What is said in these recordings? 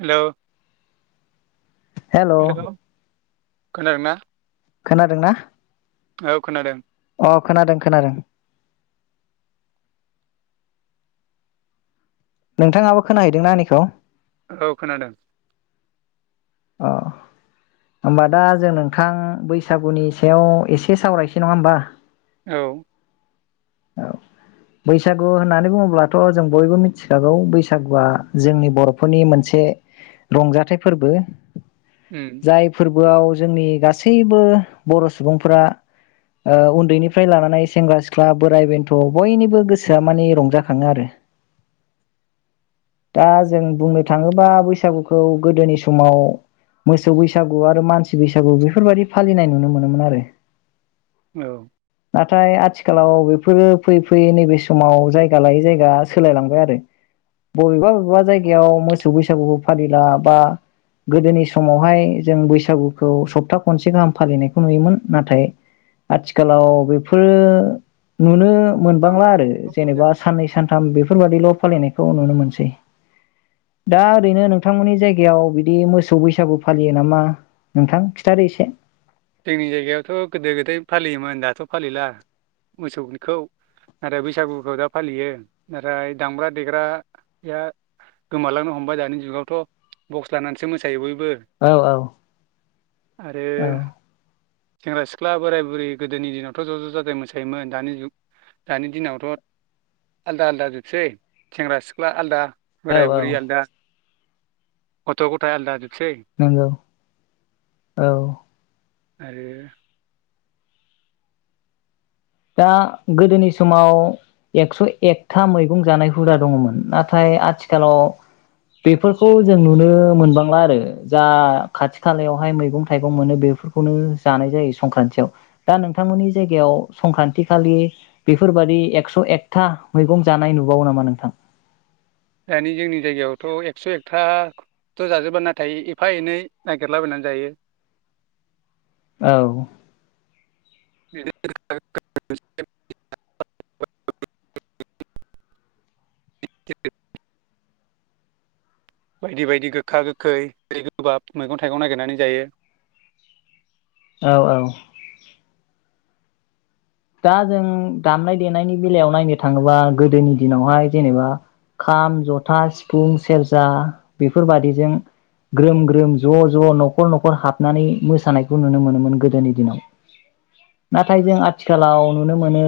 Hello hello खोनादोंना खोनादोंना औ खोनादों अ खोनादों खोनादों नोंथाङाबो खोनाहैदोंना आंनिखौ औ खोनादों अ होमबा दा जों नोंथां बैसागुनि सायाव एसे सावरायसै नङा होमबा औ औ बैसागु होननानै बुङोब्लाथ' जों बयबो मिथिखागौ बैसागुआ जोंनि बर'फोरनि मोनसे रंजाथाइ फोरबो उम जायफोर फोराव जोंनि गासैबो बर' सुबुंफोरा उन्दैनिफ्राय लानानै सेंग्रा सिख्ला बोराइ बेन्थ' बयनिबो गोसोआ मानि रंजाखाङो आरो दा जों बुंनो थाङोबा बैसागुखौ गोदोनि समाव मोसौ बैसागु आरो मानसि बैसागु बेफोरबायदि फालिनाय नुनो मोनोमोन आरो औ नाथाय आथिखालाव बेफोरो फैयै फैयै नैबे समाव जायगा लायै जायगा सोलायलांबाय आरो बबेबा बबेबा जायगायाव मोसौ बैसागुबो फालिला बा गोदोनि समावहाय जों बैसागुखौ सप्ता खनसे गाहाम फालिनायखौ नुयोमोन नाथाय आथिखालाव बेफोरो नुनो मोनबांला आरो जेनेबा साननै सानथाम बेफोरबादिल' फालिनायखौ नुनो मोनसै दा ओरैनो नोंथांमोननि जायगायाव बिदि मोस मोसौ बैसागु फालियो नामा नोंथां खिन्थादो एसे जोंनि जायगायावथ' गोदो गोदाय फालियोमोन दाथ' फालिला मोसौखौ नाथाय बैसागुखौ दा फालियो नाथाय दामग्रा देग्राया गोमालांनो हमबाय दानि जुगावथ' बक्स लानानैसो मोसायो बयबो बो औ औ आरो औ सेंग्रा सिख्ला बोराय बुरै गोदोनि दिनावथ' ज' ज' जाजाय मोसायोमोन दानि जुग दानि दिनावथ' आलादा आलादा जोबसै सेंग्रा सिख्ला आलादा औ बोराय औ बुरि आलदा गथ' गथाय आलदा जोबसै नंगौ औ आरो दा गोदोनि समाव एक्स' एकथा मैगं जानाय हुदा दङमोन नाथाय आथिखालाव बेफोरखौ जों नुनो मोनबांला आरो जा खाथि खालायावहाय मैगं थाइगं मोनो बेफोरखौनो जानाय जायो संक्रान्तयाव दा नोंथांमोननि जायगायाव संक्रान्ति खालि बेफोरबादि एक्स' एकथा मैगं जानाय नुबावो नामा नोंथां दानि जोंनि जायगायावथ' एकस' एकथथ' जाजोबा नाथाय एफा एनै नागिरलाबायनानै जायो औ [unintelligible] [unintelligible] बायदि बायदि गोखा गोखै दै गोबाब मैगं थाइगं नागिरनानै जायो औ औ दा जों दामनाय देनायनि बेलायाव नायनो थाङोबा गोदोनि दिनावहाय जेनेबा खाम जथा सिफुं सेरजा बेफोरबादिजों ग्रोम ग्रोम ज' ज' न'खर न'खर हाबनानै मोसानायखौ नुनो मोनोमोन गोदोनि दिनाव नाथाय जों आथिखालाव नुनो मोनो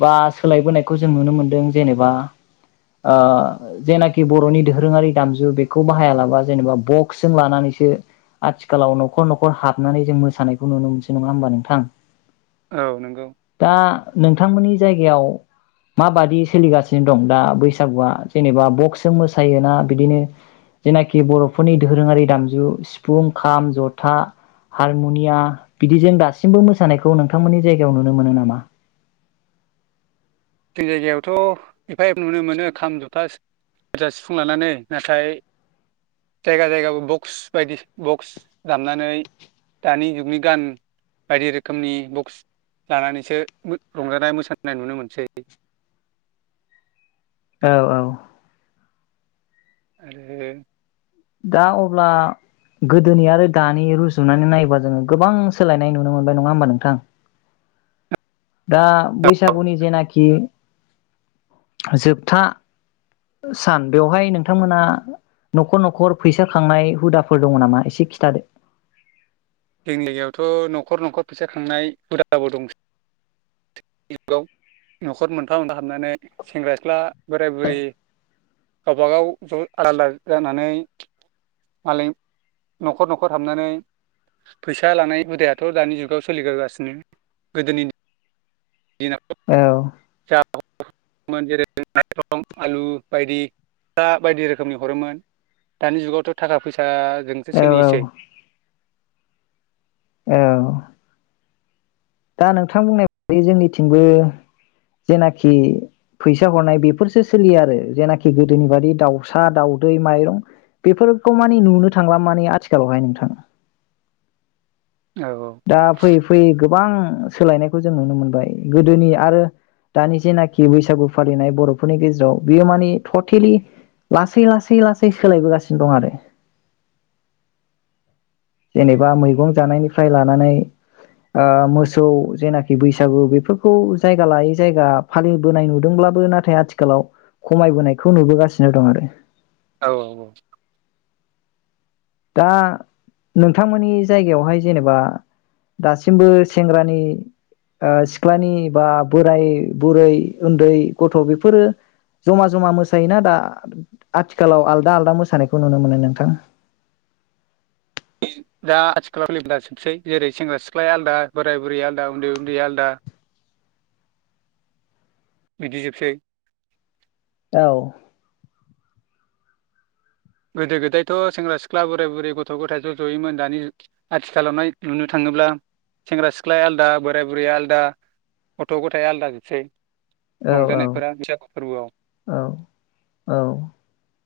बा सोलायबोनायखौ जों नुनो मोनदों जेनेबा ओ जेनाखि बर'नि दोरोङारि दामजु बेखौ बाहायालाबा जेनेबा बक्सजों लानानैसो आथिखालाव न'खर न'खर हाबनानै जों मोसानायखौ नुनो मोनसै नङा होनबा नोंथां औ नंगौ दा नोंथांमोननि जायगायाव मााबादि सोलिगासिनो दं दा बैसागुआ जेनेबा बक्स जों मोसायोना बिदिनो जेनाखि बर'फोरनि दोरोङारि दामजु सिफुं खाम जथा हारमुनिया बिदिजों दासिमबो मोसानायखौ नोंथांमोननि जायगा याव नुनो मोनो नामा जों जायगायावथ' एफा एफा नुनो मोनो खाम जथा बुरजा सिफुं लानानै नाथाय जायगा जायगाबो बक्स बायदि बक्स दामनानै दानि जुगनि गान बायदि रोखोमनि बक्स लानानैसो रंजानाय मोसानाय नुनो मोनसै [inaudible] औ औ आरो दा अब्ला गोदोनि आरो दानि रुजुनानै नायोबा जोङो गोबां सोलायनाय नुनो मोनबाय नङा होमबा नोंथां दा बैसागुनि जेनाखि जोबथा सान बेवहाय नोंथांमोना न'खर न'खर न'खर फैसा खांनाय हुदाफोर दङ नामा एसे खिथादो जों लागायावथ' न'खर न'खर फैसा खांनाय हुदाबो दंसै आव न'खर मोनफा मोनफा हाबनानै सेंग्रा सिख्ला बोराय बुरि गावबाागाव ज' आदा आदा जानानै मालाय न'खर न'खर हाबनानै फैसा लानाय हुदायाथ' दानि जुगाव सोलिगोगासिनो गोदोनि दिनाव औ जेरै माइरं आलु बायदि फा बायदि रोखोमनि हरोमोन दानि जुगावथ' थाखा फैसा जोंसो औ सोलिसै औ औ दा नोंथां बुंनाय बदि जोंनिथिंबो जेनाखि फैसा हरनाय बेफोरसो सोलिया आरो जेनाखि गोदोनि बादि दाउसा दाउदै माइरं बेफोरखौ मानि नुनो थांला मानि आथिखालावहाय नोंथां औ दा फैयै फैयै बां सोलायनायखौ जों नुनो मोनबाय गोदोनि आरो दानि जेनाखि बैसागु फालिनाय बर'फोरनि गेजेराव बियो मानि टटेलि लासै लासै लासै सोलायबोगासिनो दं आरो जेनेबा मैगं जानायनिफ्राय लानानै ओ मोसौ जेनाखि बैसागु बेफोरखौ जायगा लायै जायगा फालिबोनाय नुदोंब्लाबो नाथाय आथिखालाव खमायबोनायखौ नुबोगासिनो दं आरो औ औ दा नोंथांमोननि जायगायावहाय जेनेबा दासिमबो सेंग्रानि ओ सिख्लानि बा बोराय बुरै उन्दै गथ' बेफोरो जमा जमा मोसायोना दा आथिखालाव आलदा आलदा मोसानायखौ नुनो मोनो नोंथां दा आथिखालाव फ जोबसै जेरै सेंग्रा सिख्लाया आलादा बोराय बुरि आलादा उन्दै उन्दै आलादा बिदिजोबसै औ गोदो गोदायथ' सेंग्रा सिख्ला बोराय बुरै गथ' गथायाइ ज' ज'यैमोन दानि आथिखालावहाय नुनो थाङोब्ला सेंग्रा सिख्लाया आलादा बोराय बुरैया आलादा गथ' गथायाइ आलादा जोबसै औ औ औ औ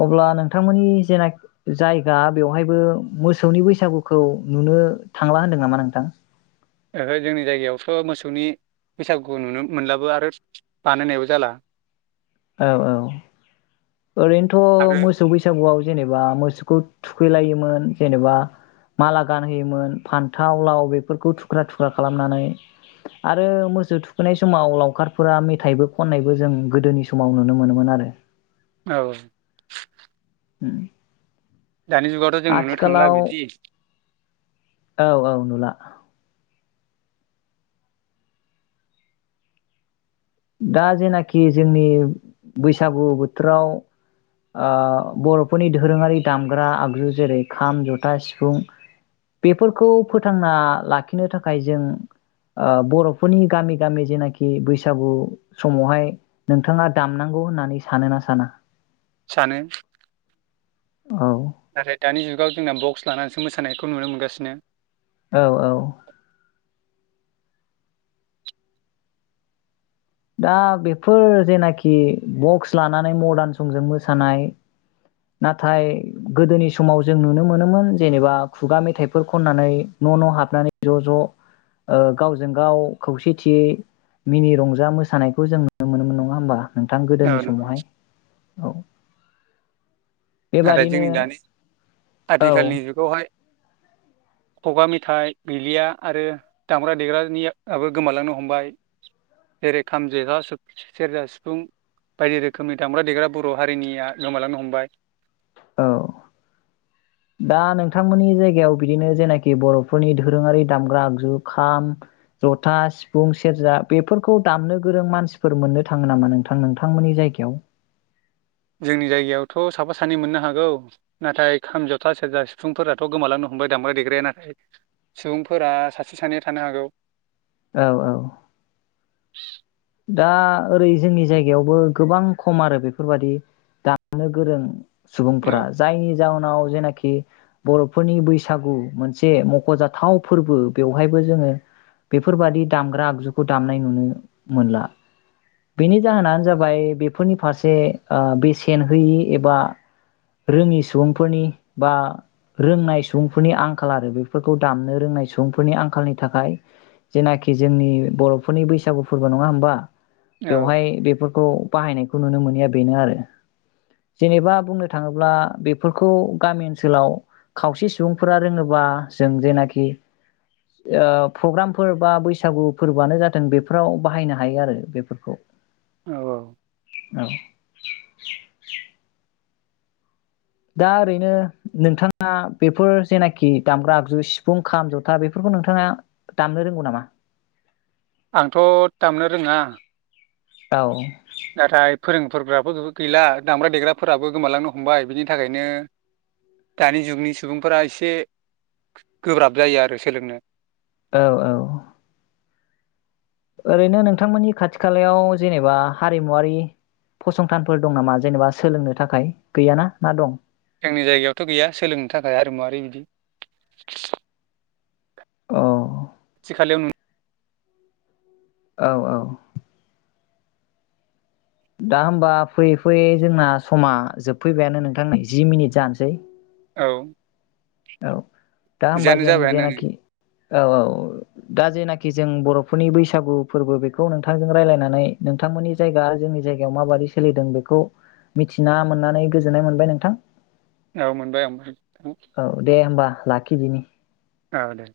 अब्ला नोंथांमोननि जेनाख जायगा बेवहायबो मोसौनि बैसागुखौ नुनो थांला होनदों नामा नोंथां जोंनि जायगायावथ' मोसौनि बैसागुखौ नुनो मोनलाबो आरो बानायनायबो जाला औ औ ओरैनोथ' आरो मोसौ बैसागुआव जेनेबा मोसोखौ थुखै लायोमोन जेनेबा माला गानहोयोमोन फान्थाव लाव बेफोरखौ थुख्रा थुख्रा खालामनानै आरो मोसो थुखैनाय समाव लावखारफोरा मेथायबो खननायबो जों गोदोनि स समाव नुनो मोनोमोन आरो औ उम दानि जुगावथ' जों नुनो थांला आथिखालाव बिदि औ औ नुला दा जेनाखि जोंनि बैसागु बोथोराव ओ बर'फोरनि दोरोङारि दामग्रा आगजु जेरै खाम जथा सिफुं बेफोरखौ फोथांना लाखिनो थाखाय जों ओ बर'फोरनि गामि गामि जेनाखि बैसागु समावहाय नोंथाङा दामनांगौ होननानै सानो ना साना सानो औ नाथाय दानि जुगाव जोंना बक्स लानानैसो मोसानायखौ नुनो मोनगासिनो औ औ दा बेफोर जेनाखि बक्स लानानै मदार्न संजों मोसानाय नाथाय गोदोनि समाव जों नुनो मोनोमोन जेनेबा खुगा मेथाइफोर खननानै न' न' हाबनानै ज' ज'ओ गावजों गाव खौसेथियै मिनि रंजा मो सानायखौ जों नुनो मोनोमोन नङा होमबा नोंथां गोदोनि औ नंगौ। समावहाय औ नाथाय बेबादिनो जोंनि दानि औ आथिखालनि जुगावहाय खुगा मेथाइ गैलिया आरो दामग्रा देग्रानियाबो गोमालांनो हमबाय जेरै खाम जेखा सेरजा सिफुं बायदि रोखोमनि दामग्रा देग्रा बर' हारिनिया गोमालांनो हमबाय औ दा नोंथांमोननि जायगायाव बिदिनो जेनाखि बर'फोरनि दोरोङारि दामग्रा आगजु खाम जथा सिफुं सेरजा बेफोरखौ दामनो गोरों मानसिफोर मोननो थाङो नामा नोंथां नोंथांमोननि जायगायाव जोंनि जायगायावथ' साफा सानै मोननो हागौ नाथाय खाम जथा सेरजा सुबुंफफोराथ' गोमालांनो हमबाय दामग्रा देग्राया नाथाय सुबुंफोरा सासे सानैया थानो हागौ औ औ [inaudible] दा ओरै जोंनि जायगायावबो गोबां खम आरो बेफोरबायदि दामनो गोरों औ सुबुंफोरा जाय जाउनाव जेनाखि बर'फोरनि बैसागु मोनसे मख'जाथाव फोरबो बेवहायबो जोङो बेफोरबादि दामग्रा आगजुखौ दामनाय नुनो मोनला बेनि जाहोनानो जाबाय बेफोरनि फारसे बेसेन होयि एबा रोङि सुबुंफोरनि बा रोंनाय सुबुंफोरनि आंखाल आरो बेफोरखौ दामनो रोंनाय सुबुंफोरनि आंखालनि थाखाय जेनाखि जोंनि बर'फोरनि बैसागु फोरबा नङा होमबा औ बेवहाय बेफोरखौ बाहायनायखौ नुनो मोनिया बेनो आरो जेनेबा बुंनो थाङोब्ला बेफोरखौ गामि ओनसोलाव खावसे सुबुंफोरा रोङोबा जों जेनाखि प्रग्रामफोर बा बैसागु फोरबोआनो जाथों फ्राव बाहायनो हायो आरो बेफोरखौ औ औ दा ओरैनो नोंथाङा बेफोर जेनाखि दामग्रा आगजु सिफुं खाम जथा बेफोरखौ नोंथाङा दामनो रोंगौ नामा आंथ' दामनो रोङा औ नाथाय फोरोंफोरग्राबो गैला दामग्रा देग्राफोराबो गोमालांनो हमबाय बिनि थाखायनो दानि जुगनि सुबुंफोरा एसे गोब्राब जायो आरो सोलोंनो औ औ ओरैनो नोंथांमोननि खाथि खालायाव जेनेबा हारिमुवारि फसंथानफोर दं नामा जेनेबा सोलोंनो थाखाय गैयाना ना दं जोंनि जायगायावथ' गैया सोलोंनो थाखाय हारिमुआरि बिदि [inaudible] औ खाथि खालायाव नुयो। औ औ दा होमबा फैयै फैयै जोंना समा जोबफैबायानो नोंथां जि मिनिट जानोसै। औ औ दा हमबा बिदियानो जों जाबायानो नै जेनाखि औ औ दा जेनाखि आरोखि जों बर'फोरनि बैसागु फोरबो बेखौ नोंथांजों रायलायनानै नोंथांमोननि जायगा जोंनि जायगायाव माबादि सोलिदों बेखौ मिथिना मोननानै गोजोननाय मोनबाय नोंथां औ मोनबाय ओमफ्राय औ दे होमबा लाखिदिनि औ दे